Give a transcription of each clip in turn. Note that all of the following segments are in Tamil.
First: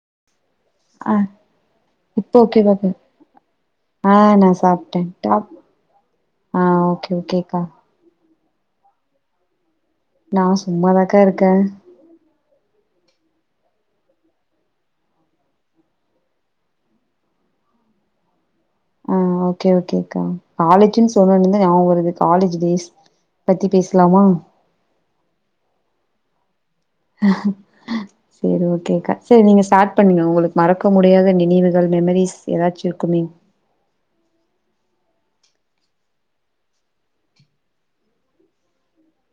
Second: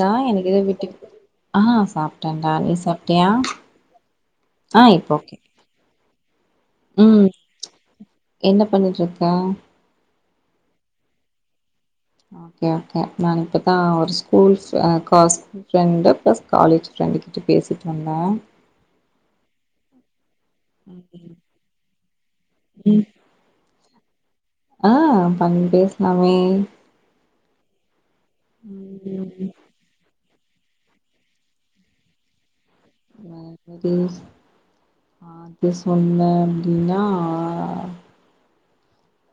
தா எனக் ஆ இப்ப நீ ஓகேவா பார் சாப்ட்டியா ஆ நான் ஆ சாப்பிட்டேன் இப்போ ஓகே டாப் ஆ ஓகே ம் ஓகேக்கா என்ன பண்ணிட்டுருக் நா சும்மாதாக்கா இருக்கே ஓகே ஓகே நான் இப்பத்தான் ஒரு school [unintelligible] friend plus college friend கிட்ட பேசிட்டு வந்த ஆ ஓகே ஓகே க்கா காலேஜுன் சொன்னணுமே நாபகம் காலேஜ் டேஸ் பத்தி பேஸ் க்லாமா அ பண் பேஸ்லாமே ஹ சரி ஓகேக்கா சரி நீங்க ஷாட் பண்ணுங்க உங்களுக் மறக்க முடியாத நினைவுகள் மெமரீஸ் எதாச்சு இருக்குமே ஆ அது சொன்னேன்னா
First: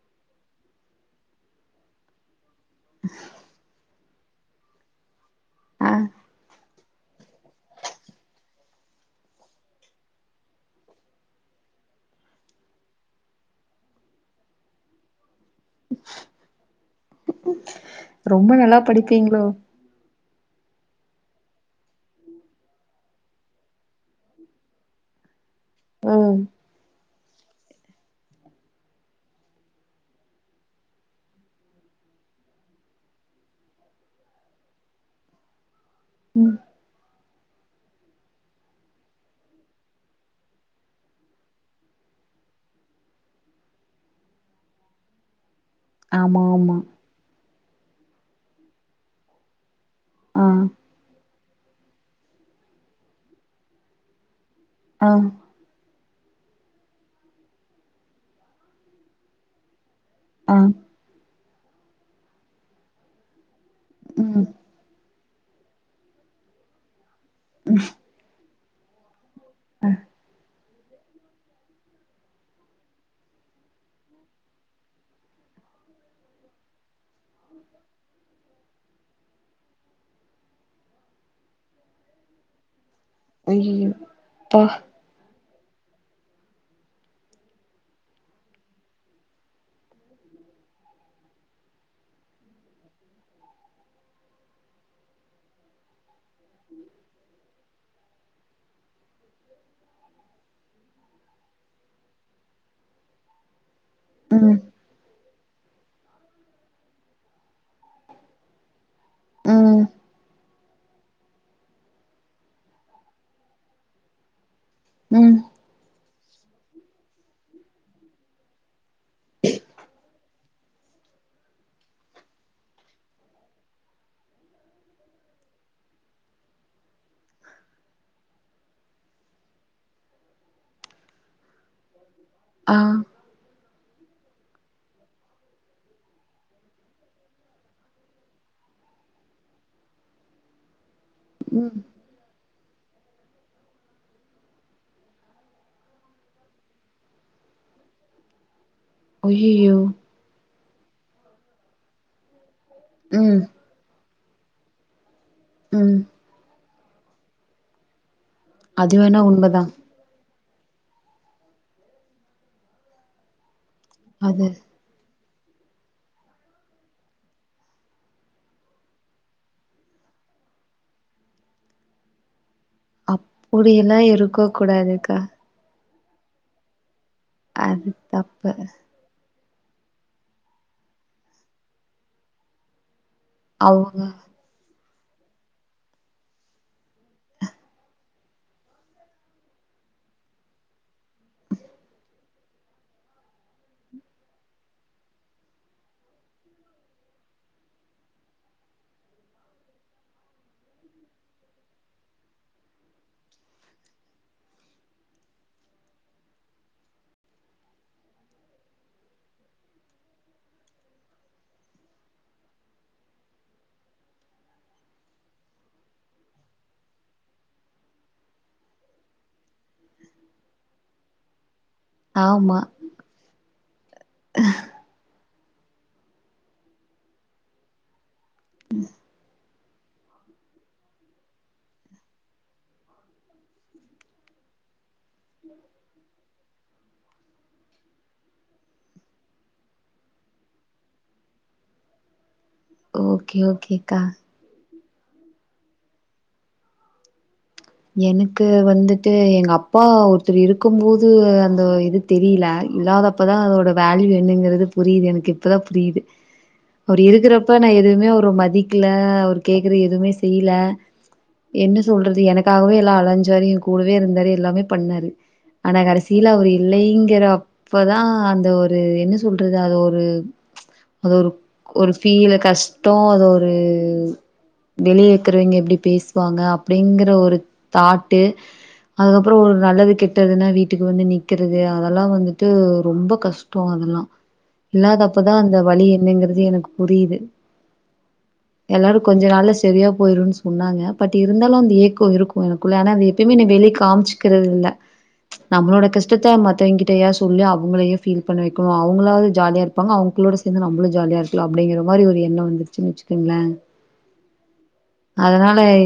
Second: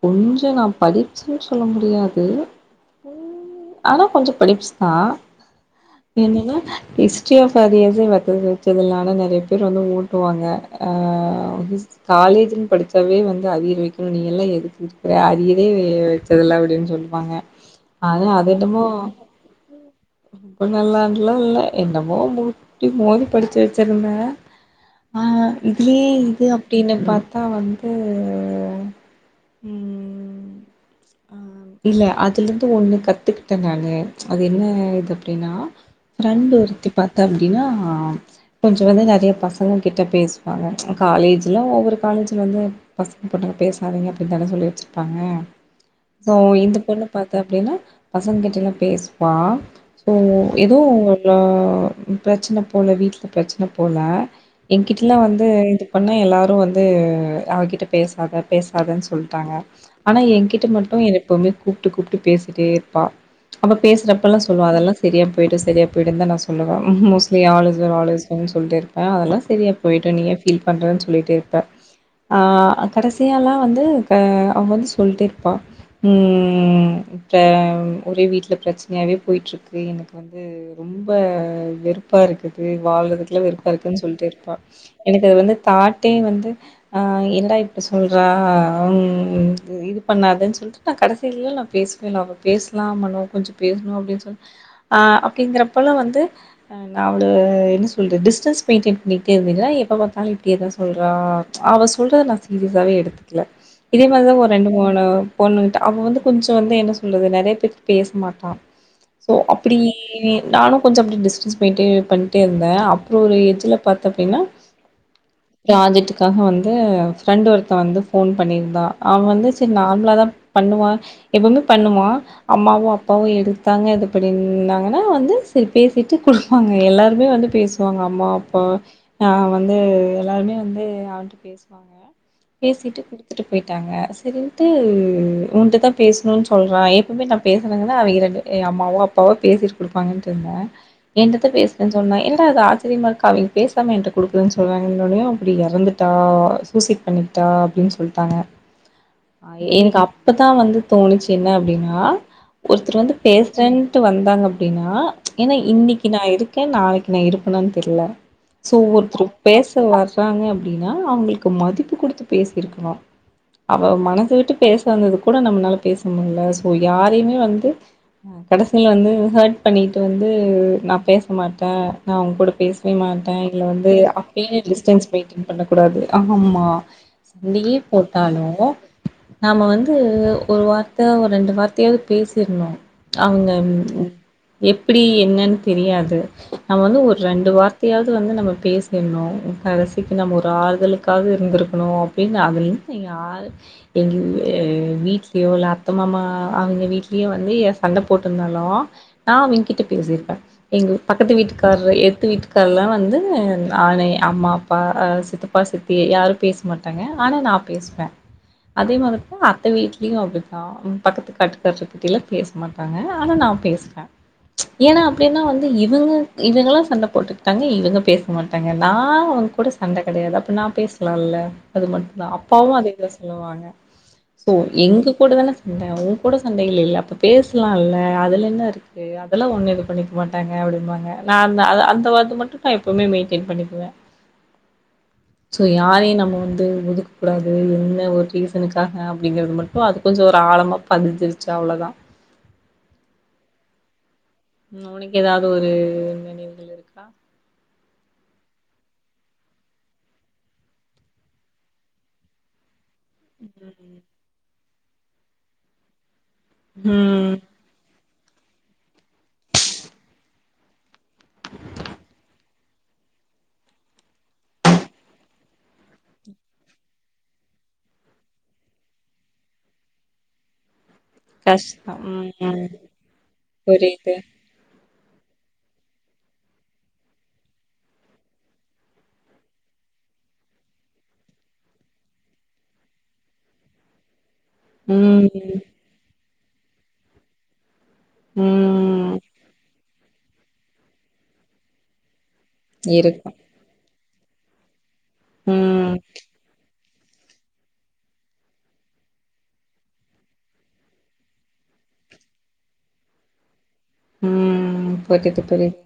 கொஞ்சோ நான் படிச்சேன் சொல்ல முடியாது உம் ஆனா கொஞ்ச படிப்ஸ் தா ஆ என்னது ஹிஸ்ட்ரி ஆஃப் அது எது [unintelligible] ஆனா நெறேய பேர் வந்து ஓட்டுவாங்க ஆ ஹிஸ் காலேஜுன் படிச்சாவே வந்து அரியர் வெக்கணும் நீயெல்லா எதுக் ர்க்கு அரியர் [unintelligible] வச்சதுல்ல அப்படின் சொல்லுவாங்க ஆனா ரொம்ப அது நல்லா என்னமோ படிப்பீங்களோ ம்ப நல்லாண்டுலா இல்ல என்னமோ முட்டி மோதி படிச்சு வச்சிருந்தே ஆஹ் இதுலேயே ஓ இது அப்டின்னு பார்த் தா வந்து உம் ஆஹ் இல்ல அதுலந்து ஒண்ணு கத்துக்கிட்டே நானு அது என்ன இது அப்படின்னா ஃப்ரெண்ட் ம் ஒருத்தி பாத்த அப்டினா கொஞ்சோ வந்து நெறய பசங்க கிட்ட பேசுவாங்க காலேஜ்ல ஒவ்வொரு காலேஜ்ல வந்து பசங்க பொண்ணுங்க பேசாதீங்க ப்படி தானே சொல்லி வச்சிருப்பாங்க சோ ஆமா ஆமா இந்த பொண்ணு பாத்தா அப்டினா பசங்க கிட்டல்லா பேசுவான் ஆ [unintelligible] இதுவூ நல்ல பிரச்சன போல வீட்ல பிரச்சன போல ஆ எங்கிட்டலா வந்து இது பண்ணா எல்லாரு வந்து அவகிட்ட பேசாத பேசாதன்னு சொ சொல்ட்டாங்க ஆனா ஆ என்கிட்ட மட்டு எப்பவுமே கூப்ட்டு கூப்ட்டு பேசிட்டே இருப்பா அவ பேசுறப்பெல்லா ம் சொல்லுவா அதெல்லா சரியா போயிடு சரியா போயிடுனுதா நா சொல்லுவ ம் மோஸ்ட் நீ all is well all is Wells சொல்ட்டே ருப்ப அதுலஸ் செரியா போய்ட்டு நீயே ஏ ஃபீல் பண்றேன்னு சொல்லிட்டே இருப்பே ஆஹ் கடைசியால்லா வந்து அ அவ வந்து சொல்லிட்டே இருப்பா ம் இப்ப ஒரே வீட்ல பிரச்சனையாவே போயிட்டுருக்கு எனக்கு வந்து ரொம்ப வெறுப்பா இருக்குது வாழ்றதுக்குல்லா வெறுப்பா ஐயையோ இருக்குன்னு சொல்லிட்டே ருப்பா அப்பா எனக்கு அது வந்து தாட்டே வந்து அ என்னடா இப்டி சொல்றா அம் இ இது பண்ணாதன்னு சொல்லிட்டு நா கடைசிலல நா பேசவே இல்ல அவ பேசலாம் லோ கொஞ்சோ பேசணு அப்படின்னு சொல்ல ஆ அப்படிங்கிறப்பல்லா வந்து ஹ நா அவள என்ன சொல்ற டிஸ்டன்ஸ் மெயின்டெின் பண்ணிட்டே இருந்தீங்ளா எப்ப பாத்தாலு இப்படியேதா சொல்றா அவ சொல்றத நா சீரியஸாவே எடுத்துக்கல இதே மாரிதான் ஒரு ம் ரெண்டு மூணு பொண்ணு கிட்ட அப்ப வந்து கொஞ்சோ வந்து என்ன சொல்றது நறைய பேருக்கு பேச மாட்டான் சோ அப்படி ம் நானும் கொஞ்சோ அப்படியே டிஸ்டன்ஸ் மெயின்டேன் பண்ட்டே இருந்த அப்புறம் ஒரு ஏஜில பாத்த அப்படின்னா ம் ப்ராஜெக்ட் க்காக வந்து ஃப்ரெண்டு ஒருத்தன் வந்து ஃபோன் பண்ணியிருந்தா அவன் வந்து சரி நார்மலா தா பண்ணுவா எப்பவுமே பண்ணுவா அம்மாவு அப்பாவு எடுத்தாங்க இது பண்ணிருந்தாங்கன்னா வந்து சரி பேசிட்டு குடுப்பாங்க எல்லாருமே வந்து பேசுவாங்க அம்மா அப்பா நா வந்து எல்லாருமே வந்து அவங்கிட் பேசுவோ வாங்க ஆ பேசிட்டு குடு ட்ங்க சரின்ட்டு உன்ட்தா பேசணுனு சொல்றா எப்பவுமே நா பேசுறேங்கன்னா அவங்க இரண்டு அம்மாவோ அப்பாவோ பேசிட்டு குடுப்பாங்கன்னட்டு இருந்த என்னட்ட த ம் பேசுறன்னு சொன்னா என் ட்ட அது ஆச்சரியமா இருக்கு அவங்க பேசாம என்ட்ட குடுக்குற சொல்ராங்க அப்படி இறந்துட்டா சூசைட் பண்ணிட்டா அப்படின்னு சொல்லிட்டு டாங்க அ அய்யய்யோ எனக்கு அப்பதா வந்து தோணுச்சு என்ன அப்படின்னா ஒருத்தர் வந்து ம் பேசுறேன்ட்டு வந் ந்தாங்க அப்படின்னா ஏனா ம் இன்னைக்கு நா இருக்கு எ நாளைக்கு நா இருப்பன தெரல சோ அது வேணா ஒருத்தர் உண்மதா பேச வரறாங்க அப் அப்டின்னா அவங்களுக்கு மதிப்பு குடுத்து பேசிருக்கணு அவ மனசு அது விட்டு பேச வந்ததுக் கூட நம்மளால பேச முட்ல சோ யாரையுமே வந்து கடைசில வந்து ஹர்ட் பண்ணிட்டு வந்து நா பேச மாட்ட நா அவங்க கூட பேசவே மாட்ட‌ இல்ல வந்து அப்படியெல்லா இருக்க அப்டியே டிஸ்டன்ஸ் கூடாதுக்கா மெயின்டென் பண்ணக்கூடாது ஆமா சந்திகீ அது தானோ தப்பு நாம வந்து ஒரு வார்த்த ஒரு ரெண்டு வார்த்தையாவது பேசிர்ணோ அவங்க ம் எப் இப்டி என்னன்னு தெரியாது நம்ம வந்து ஒரு ரெண்டு வார்த்தையாவது வந்து நம்ம பேசிட்ணு கடசிக்கு நம்ம ஒரு ஆறுதலுக்காவுது இருந்திருக்ணு அப்டின்னு அதுல் யு யார் எங் எவ் எ வீட்லயோ இல்ல அத்த மாமா அவங்க வீட்லயோ வந்து எ சண்ட போட்டிருந்தாலு நா அவங்கிட்ட பேசிருப்பே எங்க பக்கத்து வீட்டுக்காணரு எத்து வீட்டுக்கார்லா வந்து ஆனை அம்மா அப்பா சித்தப்பா சித்தி யாரு பேசமாட்டாங்க ஆனா நாப் பேசுவ அதே மாரிதா அத்த வீட்லயு அப்டித்தா பக்கத்து காட்டுக்காறுக்கிட்டேலா பேச மாட்டாங்க ஆனா நா பேசுவ ஏன்னா அப்டின்னா வந்து இவங்க இவங்களா சண்ட போட்டுக்கிட்டாங்க இவங்க பேச மாட்டாங்க நா அவங்க கூட சண்ட கெடையாது அப்ப நா பேசலால்ல அது மட்டுந் தா அப் ஆமா அப்பாவு அதேதா சொல்லுவாங்க சோ எங்க கூட தான சண்ட உங்கூட சண்ட இல்லல அப்ப பேசலால்ல அதுல என்னருக்கு அதெல்லா ஒண்ணுருக் பண்ணிக்க மாட்டாங்க அப்டிம்பாங்க நாந்த அத அந்த வார்த்த மட்டு நா எப்பவுமே மெயின்டென் பண்ணிக்குவ சோ யாரையு நம்ம வந் [unintelligible] இதுக் கூடாது என்ன ஒரு ரீசனுக்காக அப்டிங்கறது மட்டு அது கொஞ்சோ ஒரு ஆழமா பதிஞ்சிருச்சு அவ்ளோதா ஓகே ஓகேக்கா ம் உனக்கு ஏதாவது ஒரு நினைவுகள் இருக்கா எனக்கு வந்துட்டு எங்க அப்பா ஒருத்தர் இருக்கும் போது அந்த இது தெரியல இல்லாதப் ப்பதா அதோட ம் வேல்யூ என்னங்கிறதுப் புரியிது எனக்கு இப்போதா புரியிது அவர் ம் இருக்கறப்ப நா எதுவுமே அவுர் வ்ர மதிக்கல அவர் கேக்குற எதுவுமே செய்ல என்ன சொல்றது எனக் க்காகவே எல்லா அலைஞ்சாரு ஏங் கூடவே இருந்தாரு எல்லாமே பண்ணாரு ஆனா கடசீல அவரு இல்லைங்கற அப்பதா அந்த ஒரு என்ன சொல்றது அது ஒரு அது ஒரு ஒரு கஷ்டம் ஃபீல் ம் கஷ்டோ அது ஒரு புரியுது வெளியேக்கிறவைங்க எப்டி பேசுவாங்க அப்டிங்குற ஒரு தாட்டு அதுக்கப்புறோ ஒரு நல்லது கெட்டதுன்னா வீட்டுக்கு வந்து நிக்கிறது அதெல்லா வந்துட்டு ரொம்ப கஷ்டோ அதெல்லா இல்லாதப்பதா அந்த ம் வலி என்னங்குறது அது எனக்கு புரியிது எல்லாரு ம் கொஞ்சோ நாள்ள சரியாப் போயிருன்னு சொன்னாங்க பட் இருந்தாலு அந்த ஏக்கோ இருக்கு எனகுல அன அத இருக்கும் எப்பையுமே வெலி காமிச் இருக்கறதில்ல நம்ளோட ம் கஷ்டத்த மத்தவங்கி டெயா சொல்லி அவங்களே ஃபீல் பண்ண வைகணு அவங்களாவது ஜாலியா இருப்பாங்க அவங்களோட சேந்து நம்ளு ஜாலியா இருகலா அப்படிங்க மாதிரி ஒரு எண்ண வந்துருச்சி வச்சுக்கங்களே உஹம் ஒகே இப்ப புரிது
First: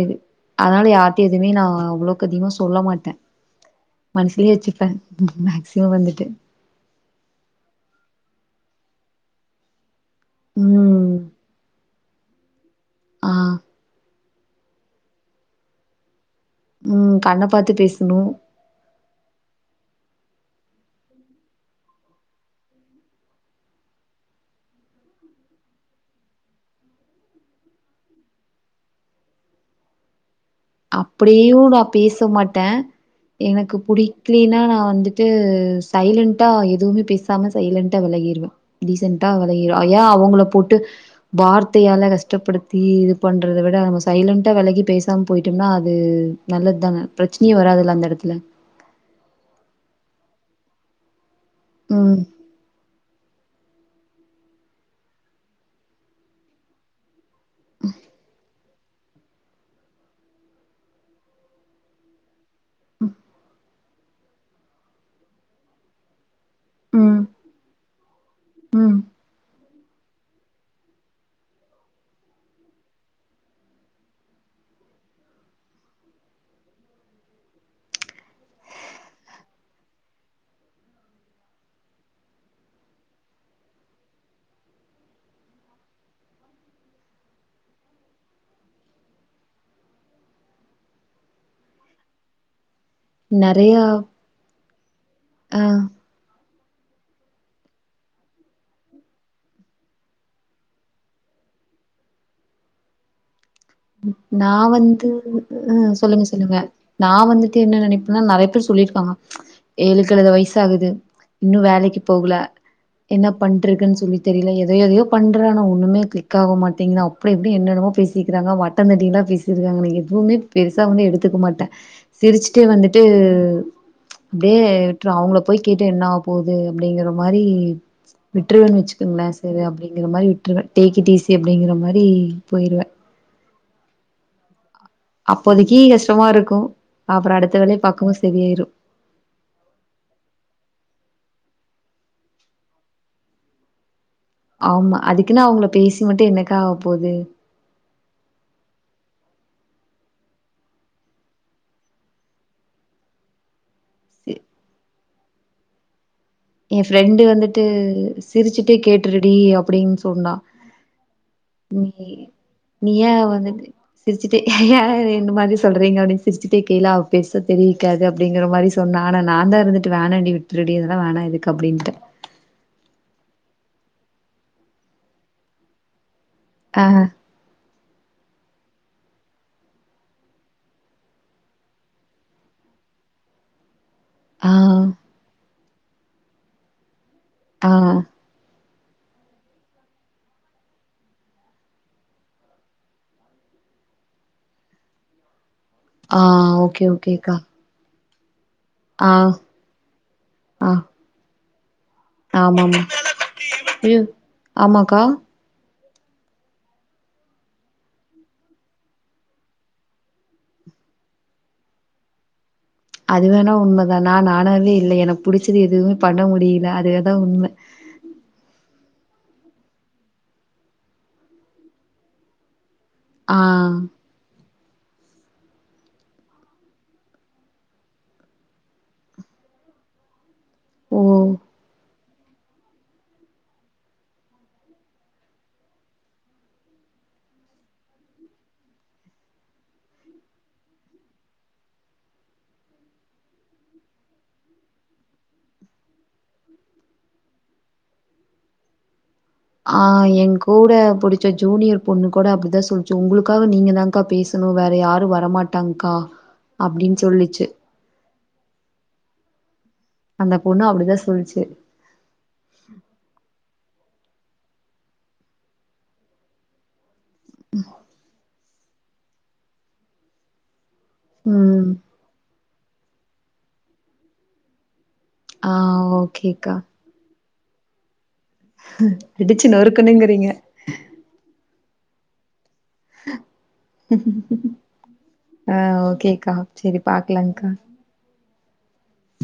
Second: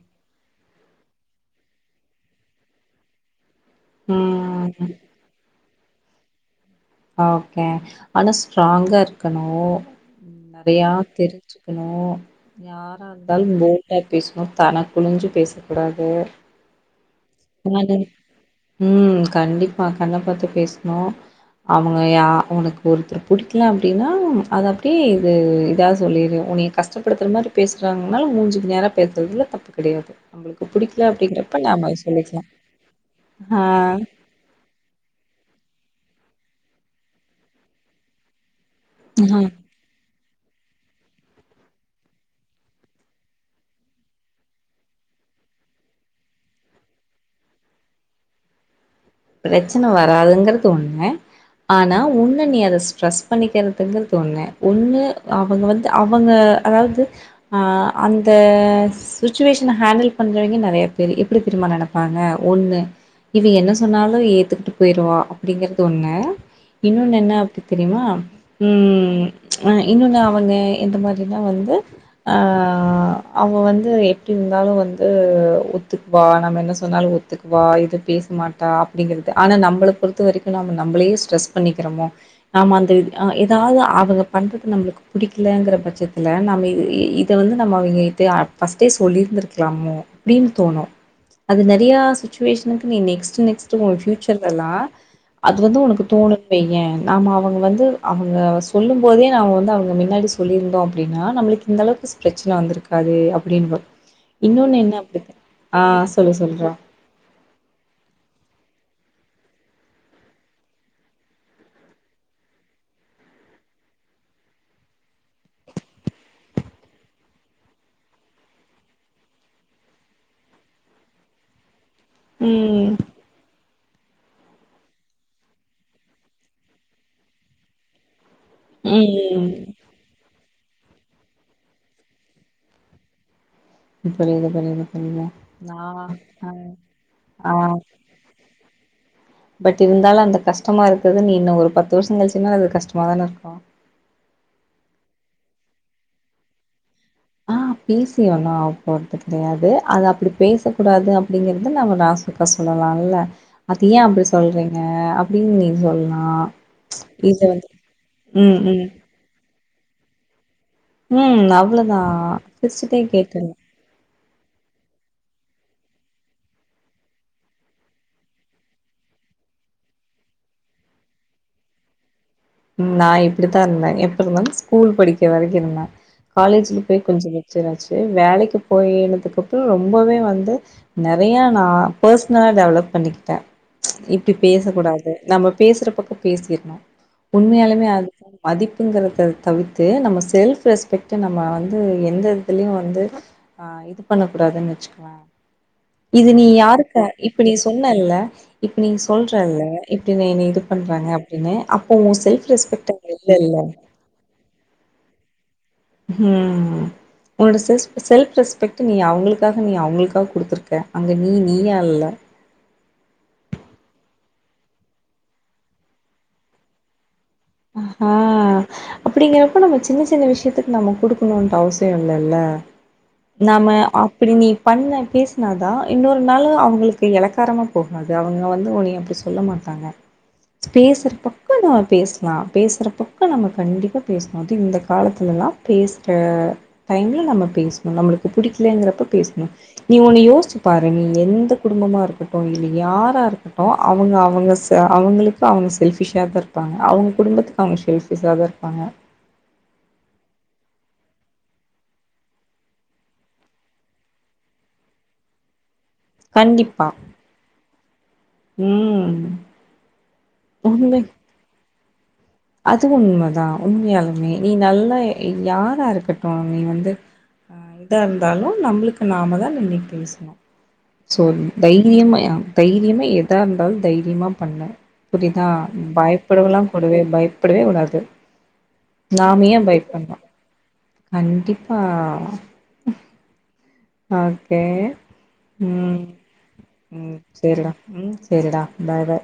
அதனாலயா எதுமே நா அவ்ளோக்கு அதிகமா சொல்ல மாட்ட மனசிலே வெச்சிப்ப ம் மேக்ஸ் இவ வந்துட்டு ஓகே ஆனா ஸ்ட்ராங்கா இருக்கணு நெறையா ம் தெரிஞ்சிகணு யாரா ஆ இருந்தாலு போல்டா பேசு தனக் குழிஞ்சு பேசக் கூடாது உம் [unintelligible] உம் கண்டிப்பா கண்ணப் பாத்து பேசுணு அவங்க ய உனக்கு ஒருத்தர் புடிக்கலா அப்டின்னா அத அப்டியே இது இதா சொல்லிரு உனய கஷ்டப்படுத்துற மாரி பேசுறாங்கனாலு மூஞ்சுக்கு நேர பேசுறதுல தப்பு கிடையாது நம்மளுக்கு புடிக்கல அப்டிங்கிறப்ப நாம [unintelligible] போ மாட்ட ஆ. எனக்கு புடிக்கிலின்னா நா வந்துட்டு து சைலன்டா எதுவுமே பேசாம சைலண்டா விலகிருவே டீசென்டா விளகிருவ யேன் அவங்ளுக் போட்டு வார்த்தையால கஷ்டப்படுத்தி இத பண்றத விட நம்ம சைலண்டா வெலகி பேசாம போயிட்டோம்னா அது நல்லதுதான பிரச்சனையே வராதுல்ல அந்த எடத்துல ப்ரச்சின வராதுங்கறது ஒண்ணு ஆனா ம். உன்ன நீ அத ஸ்ட்ரெஸ் பண்ணிக்கிறதுங்கருதுன்னு ஒண்ணு அவங்க வந்து அவங்க அதாவது ஆ அந்த ஸ்சுச்சுவேஷன ஹண்டில் பண்றவைங்கே நெறைய பேரு எப்டி தெரியுமா நெனைப்பாங்க ஒண்ணு இவ என்ன சொ து சொன்னாலு ஏத்துக்கிட்டு போயிடுவா அப்டிங்கிறது ஒன்னு இன்னொன்னு ம். என்ன அப்டி தெரியுமா ம். உம் ஆஹ் இன்னொன்னு அவங்க எந்த மா தின வந்து அ அவங்க வந்து எப்டி இருந்தாலு வந்து ஒத்துகுவா நம்ம என்ன சொன்னாலு ஒத்துகுவா எது பேச மாட்ட அப்டிங்கறது ஆனா நம்பள பொறுத்த வரைக்கு நாம நம்ளேயே ஸ்டரஸ் பண்ணிக்கிரமோ நாம அந்த அ ஏதாவது அவங்க பண்றத நம்ளுக்கு புடிக்கலங்கற பட்சத்துல நாம இ இத வந்து நம்ம அவிங்கிட்ட ஃபஸ்டே சொல்லியிருந்திருக்கலாமோ அப்டினு தோணு அது நெறைய சுச்சுவேஷன்கு நெக்ஸ்ட் நெக்ஸ்ட் நெறையா உன் பியூச்சர் எல்லா அது அ வந்து உனக்கு தோணு பைய நாம அவங்க வந்து அவங்க சொல்லும் போதே நாம வந்து அவங்க மின்னாடி சொல்லியிருந்தோ அப்டின்னா நம்மளுக்கு இந்த அளவுக்கு பிரச்சன வந்திருக்காது அப்டின்னு வரும். நா இன்னொன்னு என்ன வந்து அப்டி ஆ உம் சொல்லுங்க சொல்லு சொல்லுங்க சொல்றா நா வந்துட்டு என்ன நினைப்பேன்னா நெறைய பேர் சொல்லிருகாங்க ஏழு கழுத வயசகுது இன்னு வேலைக்கு போகல என்ன பண்டுருக்குன்னு சொல்லி தெரியல எத எதையோ பண்ற ஆனா ஒன்னுமே க்ளிக் ஆக மாட்டிங்குது அப்டி இப்டி னு என்னன்னுமோ பேசிக்ராங்க தந்தட்டீன்லா பேசிருக்காங்க நா எதுவுமே பெருசா ஒண்ணு எடுத்துக்க மாட்டே சிரிச்ட்டே ம் வந்துட்டு அப்டியே விட்டு அவங்கள போய் கேட்டு என்ன ஆ போகுது அப்படிங்கிற மாரி வட்டுறவேு வச்சுக்கங்களா ம் சரி அப்படிங்கிற மாரி விற்றுவேன் டேக் இட் ஈசி அப்படிங்கிற மாதிரி போயிருவேன் புரியது புரியது ஆ கஷ்டமா இருக்கு அப்புறோ ஆ அடுத்த வேலைய பாக்கும்போ சரியாயிரு பட் இருந்தாலும் அந்த கஷ்டமா இருக்கு நீ இன்னும் ஒரு பத்து வருஷம் கழச்சுன்னால அது கஷ்டமா தானே இருக்கும் ஆமா அதுக்குன்னா அவங்கள பேசி மட்டும் என்னக்கா ஆவ ஆ பேசிணு ஒன்ன போறதுக்கு கிடையாது அது அப்படி பேசக்கூடாது அப்படிங்கறத நம்ம நாசக்கா சொல்லலால அது ஏன் அப்படி சொல்றீங்க [unintelligible] நீ சொல் என் ஃப்ரெண்டு வந்துட்டு ம் சிரிச்சுட்டுே ம் கேட்டுருடி அப்படின்னு சொன்னா ம் நீ அவ்வளவுதான் கேட்கல சிரிச்சுக்கிடே ஏன் என்ன மாரி சொல்ுறீங்க அப்படின்னு சிரிச்சிட்டே கலா அவ பெச தெவிக்காது அப்படிங்கிற மாதிரி சொன்னா ஆனா நான் தான் இருந்துட்டு வோண்டி விட்டு திருடிெல்லாம் வேணாம் இதுக்கு இரு அப்படின்ட்டு நான் இப்படித்தான் இருந்தேன் எப்ப இருந்தாலும் ஸ்கூல் படிக்க வரைக்கும் இருந்தேன் காலேஜ்ல ஆ போய் கொஞ்சம் முச்சராச்சு வேலைக்கு போயனதுக்கு அப்புறம் ரொம்பவே வந்து நெறைய நான் பர்சனலா டெவலப் பண்ணிக்கிட்டேன் இப்படி ஆ பேச கூடாது நம்ம பேசுற பக்கம் பேசிடணும் ஆ உண்மையாலுமே அது அது பதி ங்கறத தவிர்த்து நம்ம செல்ப் ரெஸ்பெக்ட் நம்ம வந்து எந்த இதுலயும் வந்து ஆ இது பண்ண கூடாதுன்னு வச்சுக்கலோம் ஆ இது நீ ஓகே யாருக்க ஓகேக்கா இப்ப நீ சொன்னல்ல இப்ப நீ ஆ சொல்றல்ல இப்படி என்ன இது ஆ பண்றாங்க தினை அப் ஆமாமா அயூ ஆமாக்கா ம் ம் உன்னோட செல் செல்ப் உன்னுடைய செல்ப் ரெஸ்பெக்ட் நீ அவங்களுக்காக நீ அவங்களுக்காக குடுத்துருக்க அங்க நீ நீயா இல்ல அது வேணா உண்மதா நா நானாவே இல்லை எனக்கு புடிச்சது எதுவுமே பண்ண முடியல அதுவேதா உண்ம ஹ அப்படிங்கறப்ப நம்ம சின்ன சின்ன விஷயத்துக்கு நம்ம குடுக்கணும்ன்ற அவசிய இல்லல்ல ஆ நாம அப்படி நீ பண்ண பேசினாதா இன்னொரு நாள் அவங்களுக்கு இளக்காரமா போகாது அவங்க வந்து உன்னைய அப்படி சொல்ல மாட்டாங்க பேசிற ஓ பக்க நா பேஸ் லாம் பேசுற பக்க நம்ம கண்டிப்பா பேசணு அது இந்த காலத்துலலா பேசுற டைமில நம்ம பேசணு நம்மளுக்கு பிடிக்கலங்கிறப்ப பேசணு நீ ஒன்று யோசிச்சு பாரு நீ எந்த குடும்பமாக இருக்கட்டு இல்ல யாராக இருக்கட்டு அவங்க அவங்க அவங்களுக்கு அவங்க செல்ஃபிஷாக தா இருப்பாங்க அவங்க குடும்பத்துக்கு அவங்க ஷெல்ஃபீஸா தா இருப்பாங்க ஆஹ் எங்கூட புடிச்ச ஜூனியர் பொண்ணு கூட அப்டிதா சொல்லிச்சு உங்களுக்காக நீங்க தான்கா பேசணு வேற யாரு வரமாட்டாங்க க்கா கண்டிப்பா அப்டின்னு சொல்லிச்சு ம் அந்த பொண்ணு அப்டிதா உண்மை சொல்லிச்சு அது உண்மதா உண்மையாலுமே நீ நல்லா இ யாரா இருக்கட்டொ நீ வந்து ஆ இதா இருந்தாலு நம்ளுக்கு நாம தா நின்னீட் பேசணொ சோ ம் தைரியம யா தைரியமா எதா இருந்தாலு தைரியமா பண்ணு புரிதா ஆ ஓகேக்கா பயப்படவெல்லா கூடவே பய ப்படவே கூடாது ம் இடிச்சு ஏ நொறுக்குன்னுங்குறீங்க. ஆ ஹ ஆ ம் ஓகேக்கா செரி பாக்கலாங்கா செரிடா பாய் பாய்